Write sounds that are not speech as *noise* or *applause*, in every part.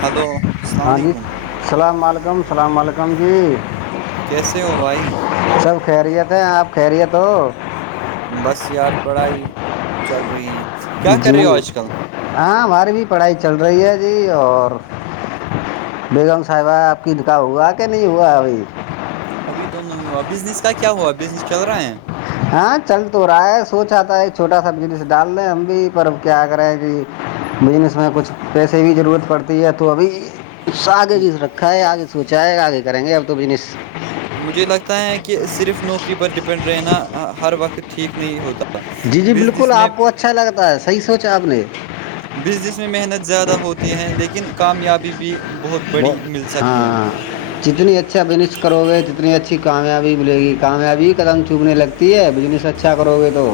hello السلام ہاں جی علیکم السلام علیکم السلام علیکم جی کیسے ہو بھائی سب خیریت ہیں آپ خیریت ہو بس یار پڑھائی چل رہی ہیں جی ہاں بارہویں پڑھائی چل رہی ہے جی اور بیگم صاحبہ آپ کی دکا ہوا کہ نہیں ہوا ابھی ابھی تو نہیں ہوا بزنس کا کیا ہوا بزنس چل رہا ہے ہاں چل تو رہا ہے سوچاا ہے چھوٹا سا جنس ڈال دیں ہم بھی پر کیا کر رہے کہ بجنس میں کچھ پیسے کی ضرورت پڑتی ہے تو ابھی آگے بھی رکھا ہے آگے سوچا ہے آگے کریں گے اب تو بس مجھے لگتا ہے کہ صرف نوکری پر ڈپینڈ رہنا ہر وقت ٹھیک نہیں ہوتا جی جی بالکل بزنس میں آپ کو اچھا لگتا ہے صحیح سوچا آپ نے بزنس میں محنت زیادہ ہوتی ہے لیکن کامیابی بھی بہت وہ بڑی مل سکتی ہیں ہاں جتنی اچھا بزنس کرو گے جتنی اچھی کامیابی ملے گی کامیابی قدم چوبنے لگتی ہوتی ہے بزنس اچھا کرو گے تو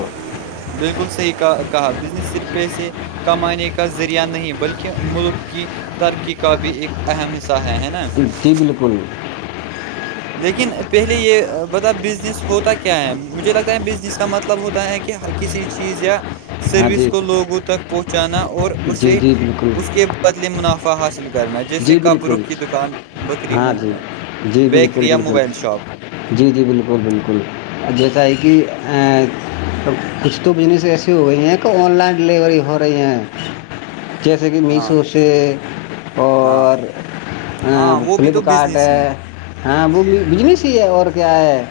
بالکل صحیح کہ کہا بزنس صرف پیسے کمانے کا ذریعہ نہیں بلکہ ملک کی ترکی کا بھی ایک اہم حصہ ہے ہے نا جی بالکل لیکن پہلے یہ بتا بزنس ہوتا کیا ہے مجھے لگتا ہے بزنس کا مطلب ہوتا ہے کہ کسی چیز یا ہاں سروس جی کو لوگوں تک پہنچانا اور جی اسے جی بالکل اس کے بدلے منافع حاصل کرنا ہے جیسے جی کپروں بالکل کی دکان بکری ہاں م جی جی بالکل بالکل جی جی بالکل بالکل جیسا ہے کہ کچھ تو بزنس ایس کی ہو ہیں کہ آن لائن ڈلیوری ہو رہی ہیں جیسے کہ ہاں میسو سے ہاں اور ہاں وہ بھی تو فلپکارٹ بزنس ہی ہے ہیں ہاں وہ بجنس ہی ہے اور کیا ہے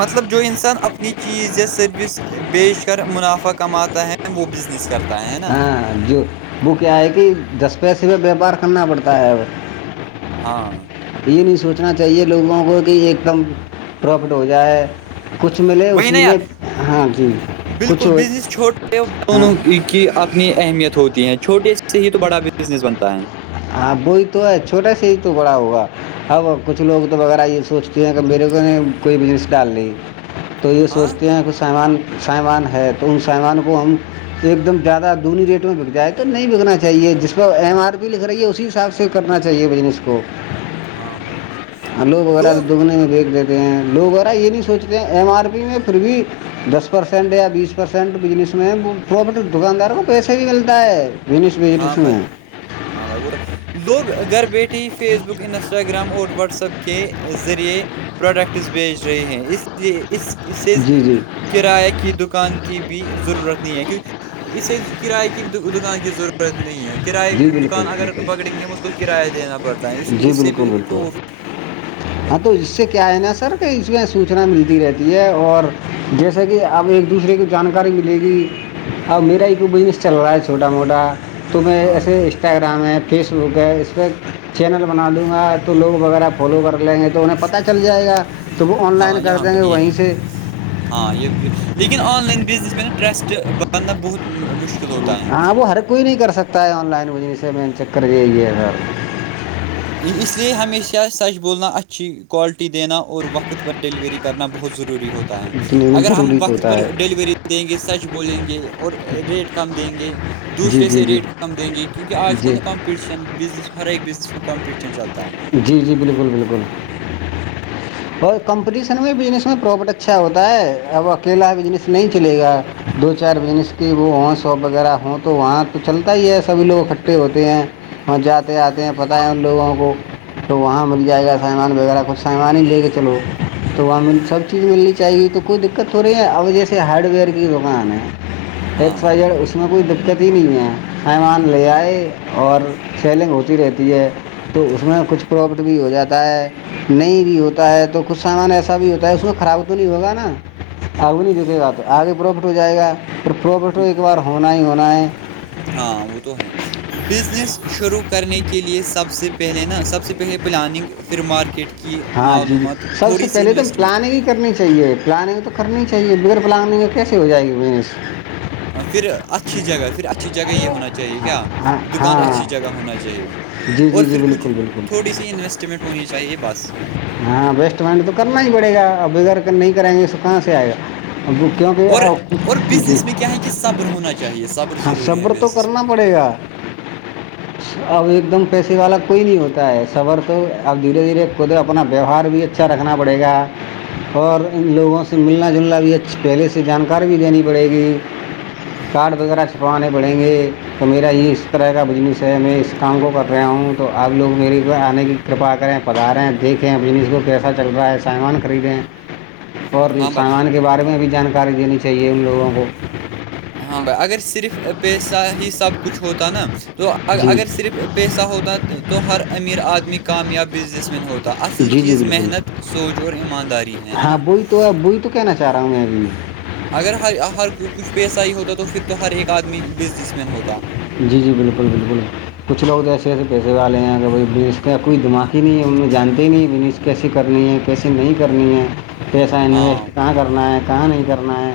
مطلب جو انسان اپنی چیز یا سروس بیشکر منافع کماتا ہے وہ بزنس کرتا ہے ہے نا ہاں جو وہ کیا ہے کہ دس پیسے میں بیپار کرنا پڑتا ہے اب ہاں یہ نہیں سوچنا چاہیے لوگوں کو کہ ایک دم پروفٹ ہو جائے کچھ ملے وہی نا اسی میں یار ہاں جی کچھ بالکل بزنس چھوٹے ہاں دونوں کی اپنی اہمیت ہوتی ہے چھوٹے سے ہی تو بڑا بزنس بنتا ہے ہاں وہی تو ہے چھوٹا سے ہی تو بڑا ہوگا اب کچھ لوگ تو وغیرہ یہ سوچتے ہیں کہ میرے کو نہیں کوئی بزنس ڈال ل تو یہ ہاں سوچتے ہیں کہچ سامان سامان ہے تو ان سامان کو ہم ایک دم زیادہ ادھنی ریٹ میں بک جائے تو نہیں بکنا چاہیے جس کو ایم آر بھی لکھ ی اسی حساب سے کرنا چاہیے بزنس کو ہاں بھائی آلو وغیرہ تو لوگ دگنے دیکھ دیتے لوگ یرا یہ نہیں سوچتے ہیں ایم آر پی میں پھر بھی دس پرسینٹ یا بیس پرسینٹ بجنس میں پراپٹ دکانداروں کو پیسے بھی ملتا ہے بزنس ہاں بزنس بھائی میں ہاں بھائی بولو لوگ گھر بیٹھی فیس بک انسٹاگرام اور واٹس ایپ کے ذریعے پروڈکٹس بیچ رہے ہیں اس لیے اس اس سے جی جی کرایہ کی دکان کی بھی ضرورت نہیں ہے کیونکہ اسے کرایے کی دکان کی ضرورت پت نہیں کراائے جی دکان بالکل اگر بالکل پکڑیں گے ہم اس کو کرایہ دینا پڑتا ہے اس کو جی اس سے بالکل بھی بالکل تو *inaudible* ہاں تو اس سے کیا ہے نا سر کہ اس میں سوچنا ملتی رہتی ہے اور جیسے کہ اب ایک دوسرے کی جانکاری ملے گی اب میرا ایک کو بزنس چل رہا ہے چھوٹا موٹا تو میں ہاں ایس انسٹاگرام ہے فیس بک ہے اس پہ چینل بنا دوں گا تو لوگ وغیرہ فالو کر لیں گے تو تو انہیں پتہ چل جائے گا تو وہ آن لائن ہاں کر یہاں دیں گے پر یہ وہیں ہیں سے ہاں یہ لیکن آن لائن بزنس میں نا ٹرسٹ بننا بہت مشکل ہوتا ہے ہاں وہ ہر کوئی نہیں کر سکتا ہے آن لائن بجنس سے مین چک کری یہ سر اس لیے ہمیشہ سچ بولنا اچھی کوالٹی دینا اور وقت پر ڈیلیوری کرنا بہت ضروری ہوتا ہے ت *unintelligible* اتنی اگر ہم ضروری تو وقت ہوتا پر ہے ڈیلیوری دیں گے سچ بولیں گے اور ریٹ کم دیں گے جی دوسرے جی سے جی ریٹ کم دیں گے کیونکہ آج کل جی ن کمپٹیشن بزس ہر ایک بزنس میں کمپٹیشن چلتا ہے جی جی بالکل بالکل *inaudible* اور کمپٹیشن میں بجنس میں پروفٹ اچھا ہوتا ہے اب اکیلا بزنس نہیں چلے گا دو چار بزنس کے وہ ہوں شاپ وغیرہ ہوں تو وہاں تو چلتا ہی ہے سبھی لوگ اککھٹھے ہوتے ہیں وہہ جاتے آتے ہیں پتہ ہے ان لوگوں کو تو وہاں مل جائے گا سامان وغیرہ کچھ سامان ہی لے کے چلو تو وہاں سب چیز ملنی چاہی گی تو کوئی دقت ہو رہی ہے اب جیسے ہارڈ ویئر کی دکان ہے ایک ہاں فائر اس اس میں کوئی دقت ہی نہیں ہے سیمان لے آئے اور سیلنگ ہوتی رہتی ہے تو اس میں کچھ پروفٹ بھی ہو جاتا ہے نہیں بھی ہوتا ہے تو کچھ سامان ایسا بھی ہوتا ہے اس میں خراب تو نہیں ہوگا نا آگ نہیں دکے گا تو آگے پروفٹ ہو جائے گا پرھر پروفٹ تو ایک بار ہونا ہی ہونا ہے ہاں وہ تو ہیں بزنس شروع کرنے کے لئے سب سے پہلے نا سب سے پہلے پلاننگ پھر مارکیٹ کٹکی ہاں جی جی سب سے پہلے تو ہم پلاننگ ہی کرنی چاہی چاہیے پلاننگ تو کرنی ہی چاہیے بگر پلاننگ ہے کیسے ہو جائے گی منس پھر اچھی جگہ پھر اچھی جگہ یہ ہونا چاہیے چاہے کیا ہاں دکان ہاں اچھی جگہ ہونا چاہیے جی اور جی جی پھر کھ بالکل بالکل تھوڑی سی اس انوسٹمنٹ ہونی چاہیے بس ہاں وسٹ منٹ تو کرنا ہی پڑے گا ا بغیر نہیں کریں گے کہاں سے آئے گا اب وہ کیونکہ اور اب اور جی بزنس میں کیا ہے کہ صبر ہونا چاہیے صبر ہاں ضروری ہے صبر تو بزنس میں کرنا *inaudible* پڑے گا اب ایک دم پیسے والا کوئی نہیں ہوتا ہے صفر تو اب دھیرے دھیرے خود اپنا ویوہار بھی اچھا رکھنا پڑے گا اور ان لوگوں سے ملنا جلنا بھی اچھی پہلے سے جانکاری بھی دینی پڑے گی کارڈ وغیرہ چھپوانے پڑیں گے تو میرا یہ اس طرح کا بزنس ہے میں اس کام کو کر رہا ہوں تو آپ لگ میرے آنے کی کرپا کریں پتا لا رہے ہیں دیکھیں بنس کو کیسا چل رہا ہے سامان خریدیں اور ہاں بھائی سامان کے بارے میں بھی جانکاری دینی چاہیے ان لوگوں کو ہاں بھائی اگر صرف پیسہ ہی سب کچھ ہوتا نا تو جی اگر صرف پیسہ ہوتا تو ہر امیر آدمی کامیاب بزنس مین ہوتا تو اصل جی جی چیز بالکل محنت سوچ اور ایمانداری ہے ہے ہاں نا وہی تو اب وہی تو کہنا چاہ رہا ہوں میں ابھی اگر ہر ہر کچھ پیسہ ہی ہوتا تو پھر تو ہر ایک آدمی بزنس مین ہوتا جی جی بالکل بالکل کچھ لوگ تو ایسے ایسے پیسے والے ہیں اگر کا کوئی دماغ ہی نہیں ہے ان جتے ہی نہیں ب کیسی کرنی ہے کیسی نہیں کرنی ہے پیسہ ہاں انویسٹ کہاں کرنا ہے کہاں نہیں کرنا ہے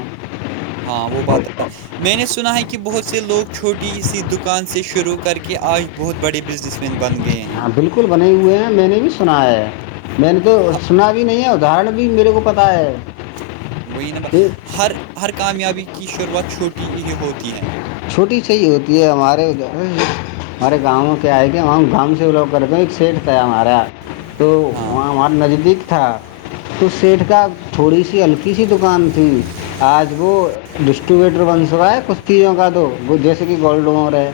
ہاں وہ بات ہے میں نے سنا ہے کہ بہت سے لوگ چھوٹی سی دکان سے شروع کر کے آج بہت بڑے بزنس ن بن گئے ہیں ہاں بالکل بنے ہوئے ہیں میں نے بھی سنا ہے میں نے تو ہ- سنا بھی نہیں ہے ادرن بھی میرے کو پتا ہے وہی نب کہ ہر ہر کامیابی کی شروعات چھوٹی ہی ہوتی ہے چھوٹی صحیح ہوتی ہے ہمارے ادھر ہمارے گاؤں کیا ہے کہ وہاں گام سے وہ لوگ کرے تھ ایک شیٹ تھا ہمارا تو ہاں وہاں ہم نزدیک تھا تو سیٹھ کا تھوڑی سی ہلکی سی دکان تھی آج وہ ڈسٹریبیوٹر بنس ہوا ہے کچھ چیزوں کا تو جیسے کہ گولڈوم ہے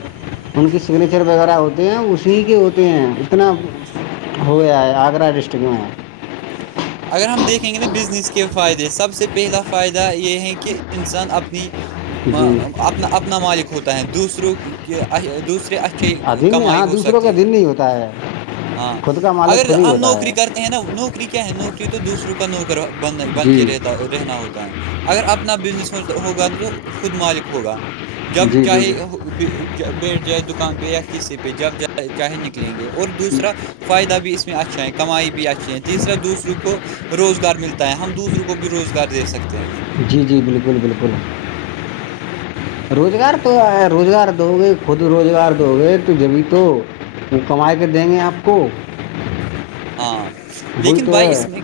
ان کی سگنیچر وغیرہ ہوتے ہیں اسی کے ہوتے ہیں اتنا ہوئے آ آگرہ ڈسٹک میں اگر ہم دیکھیں گے توا بزنس کے فائدے سب سے پہلا فائدہ یہ ہے کہ انسان اپنی جی اپنا اپنا مالک ہوتا ہے دوسروں کے دوسرے اش ادھین کمائی ہاں ہو دوسروں سکتی کا ہے دن نہیں ہوتا ہے ہاں خود کا مالک اگر خود ہی ہم ہوتا نوکری ہے کرتے نا نوکری کیا ہے نوکری تو دوسروں کا نوکر بن جی کے رہتا رہنا ہوتا ہے اگر اپنا بزنس ہوگا تو تو خود مالک ہوگا جب جی جی چاہے جی بیٹھ جائے دکان پہ یا کسی پہ جب چاہے نکلیں گے اور دوسرا فائدہ بھی اس میں اچھا ہے کمائی بھی اچھی ہے تیسرا دوسروں کو روزگار ملتا ہے ہم دوسروں کو بھی روزگار دے سکتے ہیں جی جی بالکل بالکل روزگار تو روزگار دو گے خود روزگار دو گے تو جبھی تو وہ کما کے دیں گے آپ کو ہاں وہی لیکن تو بھائی ہے اس میں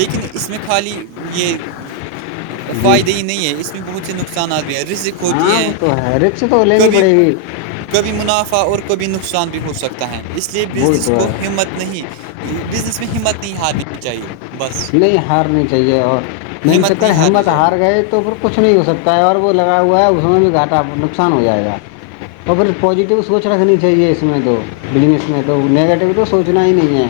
لیکن اس میں خالی یہ جی فائدے ہی نہیں ہے اس میں بہت سے نقصانات بھی ہیں رسک ہاں وہ تو ہے رکش تو لینی پڑی ہوئی کبھی منافع اور کبھی نقصان بھی ہو سکتا ہے اس لیے وہی بزنس تو کو ہے ہمت نہیں بزنس میں ہمت نہیں ہارنی چاہیے بس نہیں ہارنی چاہیے اور م ہمت چکر نہیں ہارنی ہمت چاہیے ہار گئے تو پھر کچھ نہیں ہو سکتا ہے اور وہ لگا ہوا ہے اس میں بھی گھاٹا نقصان ہو جائے گا اور پھر پازیٹیو سوچ رکھنی چاہیے اس میں تو بزنس میں تو نگیٹو تو سوچنا ہی نہیں ہے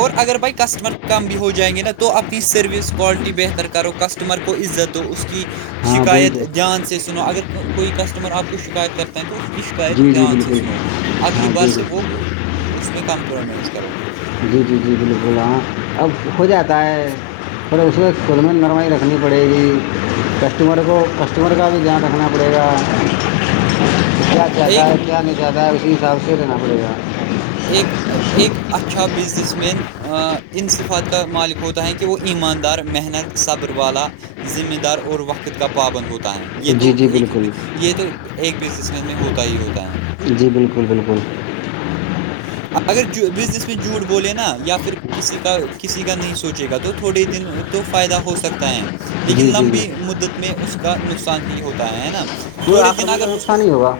اور اگر بھائی کسٹمر کم بھی ہو جائیں گے نا تو اپنی سروس کوالٹی بہتر کرو کسٹمر کو عزت دو اس کی ہاں وہی شکایت تو دھیان سے سنو اگر کوئی کسٹمر آپ کو شکایت کرتا ہے تو اس کی شکایت جی جی دھیان سے بالکل سنو اگلی ہاں بار جی سے جی وہ اس میں کمپرومائز کرو جی جی جی بالکل ہاں اب ہو جاتا ہے پ اسے خدم نرمائی رکھنی پڑے گی کسٹمر کو کسٹمر کا بھی دھیان رکھنا پڑے گا کیا *inaudible* چاہتا ہے کیا نہیں چاہتا ہے اسی حساب سے دینا پڑے گا ایک ایک اچھا بزنس مین ان صفات کا مالک ہوتا ہے کہ وہ ایماندار محنت صبر والا ذمہ دار اور وقت کا پابند ہوتا ہے یہ تو جی جی ایک بالکل یہ تو ایک بزنس مین میں ہوتا ہی ہوتا ہے جی بالکل بالکل اگر بزنس میں جھوٹ بولے نا یا پھر کسی کا کسی کا نہیں سوچے گا تو تھوڑے دن تو فائدہ ہو سکتا ہے لیکن جی جی جی لمبی مدت میں اس کا نقصان ہی ہوتا ت نا وہ تھوڑے آخر دن میں اگر تو نقصان ہی ہوگا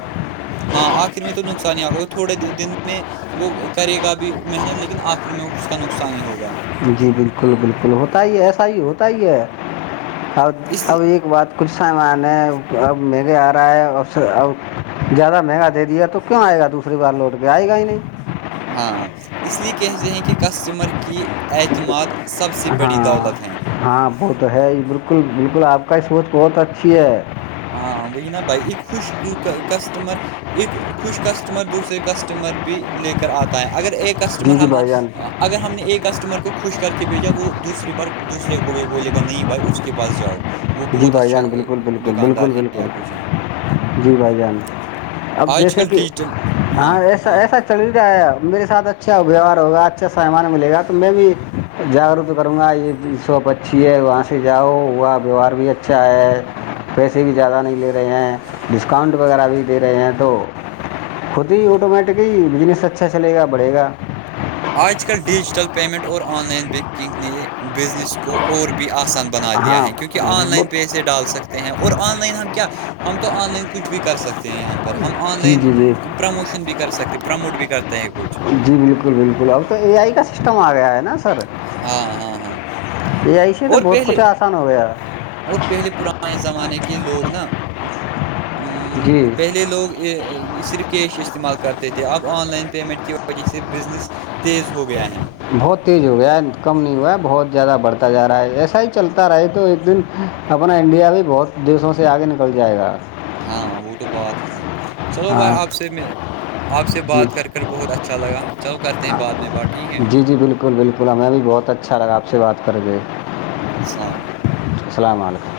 ہاں آخر میں تو نقصان ہی ہوگا تھوڑے دن میں وہ کرے گا بھی محنت لیکن آخر میں اس کا نقصان ہی ہوگا جی بالکل بالکل ہوتا ہی ایسا ہی ہوتا ہی ہے اب اس لیے اب ایک بات کچھ سامان ہے اب مہگے آ رہا ہے اور ا زیادہ مہنگا دیا تو کیوں آئے گا دوسری بار لوٹ کے آئے گا ہی نہیں ہاں اس لیے کہتے ہیں کہ کسٹمر کی اعتماد سب سے بڑی ہاں دولت ہیں ہاں وہ تو ہے یہ بالکل بالکل آپ کا سوچ بہت اچھی ہے ہاں وہ یہ نہ بھائی خوش کسٹمر ایک خوش کسٹمر دوسرے کسٹمر بھی لے کر آتا ہے اگر ایک کسٹمر جی جی ہم بھائی جان ہم اگر ہم نے ایک کسٹمر کو خوش کر کے بھیجا وہ دوسری بار دوسرے کو بھی بولے گا نہیں بھائی اس کے پاس جاؤ وہ جی بہت بھائی اچھا جان بالکل بالکل بالکل دکاندار ہیں بالکل یا کچھ ہیں جی بھائی جان اب آج جیسے کل کہ ڈیجیٹل ہاں ایسا ایسا چل رہا ہے میرے ساتھ اچھا ویوہار ہوگا اچھا سامان ملے گا تو میں بھی جاگروک کروں گا یہ شاپ اچھی ہے وہاں سے جاؤ وہ آپ ویوہار بھی اچھا ہے پیسے بھی زیادہ نہیں لے رہے ہیں ڈسکاؤنٹ وغیرہ بھی دے رہے ہیں تو خود ہی آٹومیٹک ہی بزنس اچھا چلے گا بڑے گا آج کل ڈیجیٹل پیمنٹ اور آن لائن بینکنگ نے بزنس کو اور بھی آسان بنا دیا ہاں ہے کیونکہ کہ آن لائن بہت پہسے ڈال سکتے ہیں اور آن لائن ہم کیا ہم تو آن لائن کچھ بھی کر سکتے ہیں یہاں پہ پر ہم آن جی لائن جی جی پروموشن بھی کر سکتے پروموٹ بھی کرتے ہیں کچھ جی بالکل بالکل اب تو اے آئی کا سسٹم آ گیا ہے نا سر ہاں ہاں ہاں یہ آئیسی تو اور بہت پہلے کچھ آسان ہو گیا اور پہلے پرانے زمانے کے لوگ نا جی پہلے لوگ صرف کیش استعمال کرتے تھے اب آن لائن پیمنٹ کی وجہ سے بزنس تیز ہو گیا ہے بہت تیز ہو گیا کم نہیں ہوا ہے بہت زیادہ بڑھتا جا رہا ہے ایسا ہی چلتا رہے تو ایک دن اپنا انڈیا بھی بہت دیسوں سے آگے نکل جائے گا ہاں وہ تو بات ہے چلو بھائی ہاں آپ سے میں آپ سے جی بات کر کے بہت اچھا لگالو کرتے ہیں ہاں بعد میں بٹ جی جی بالکل بالکل ہمیں بھی بہت اچھا لگا آپ سے بات کر گے سلام *unintelligible* السلام علیکم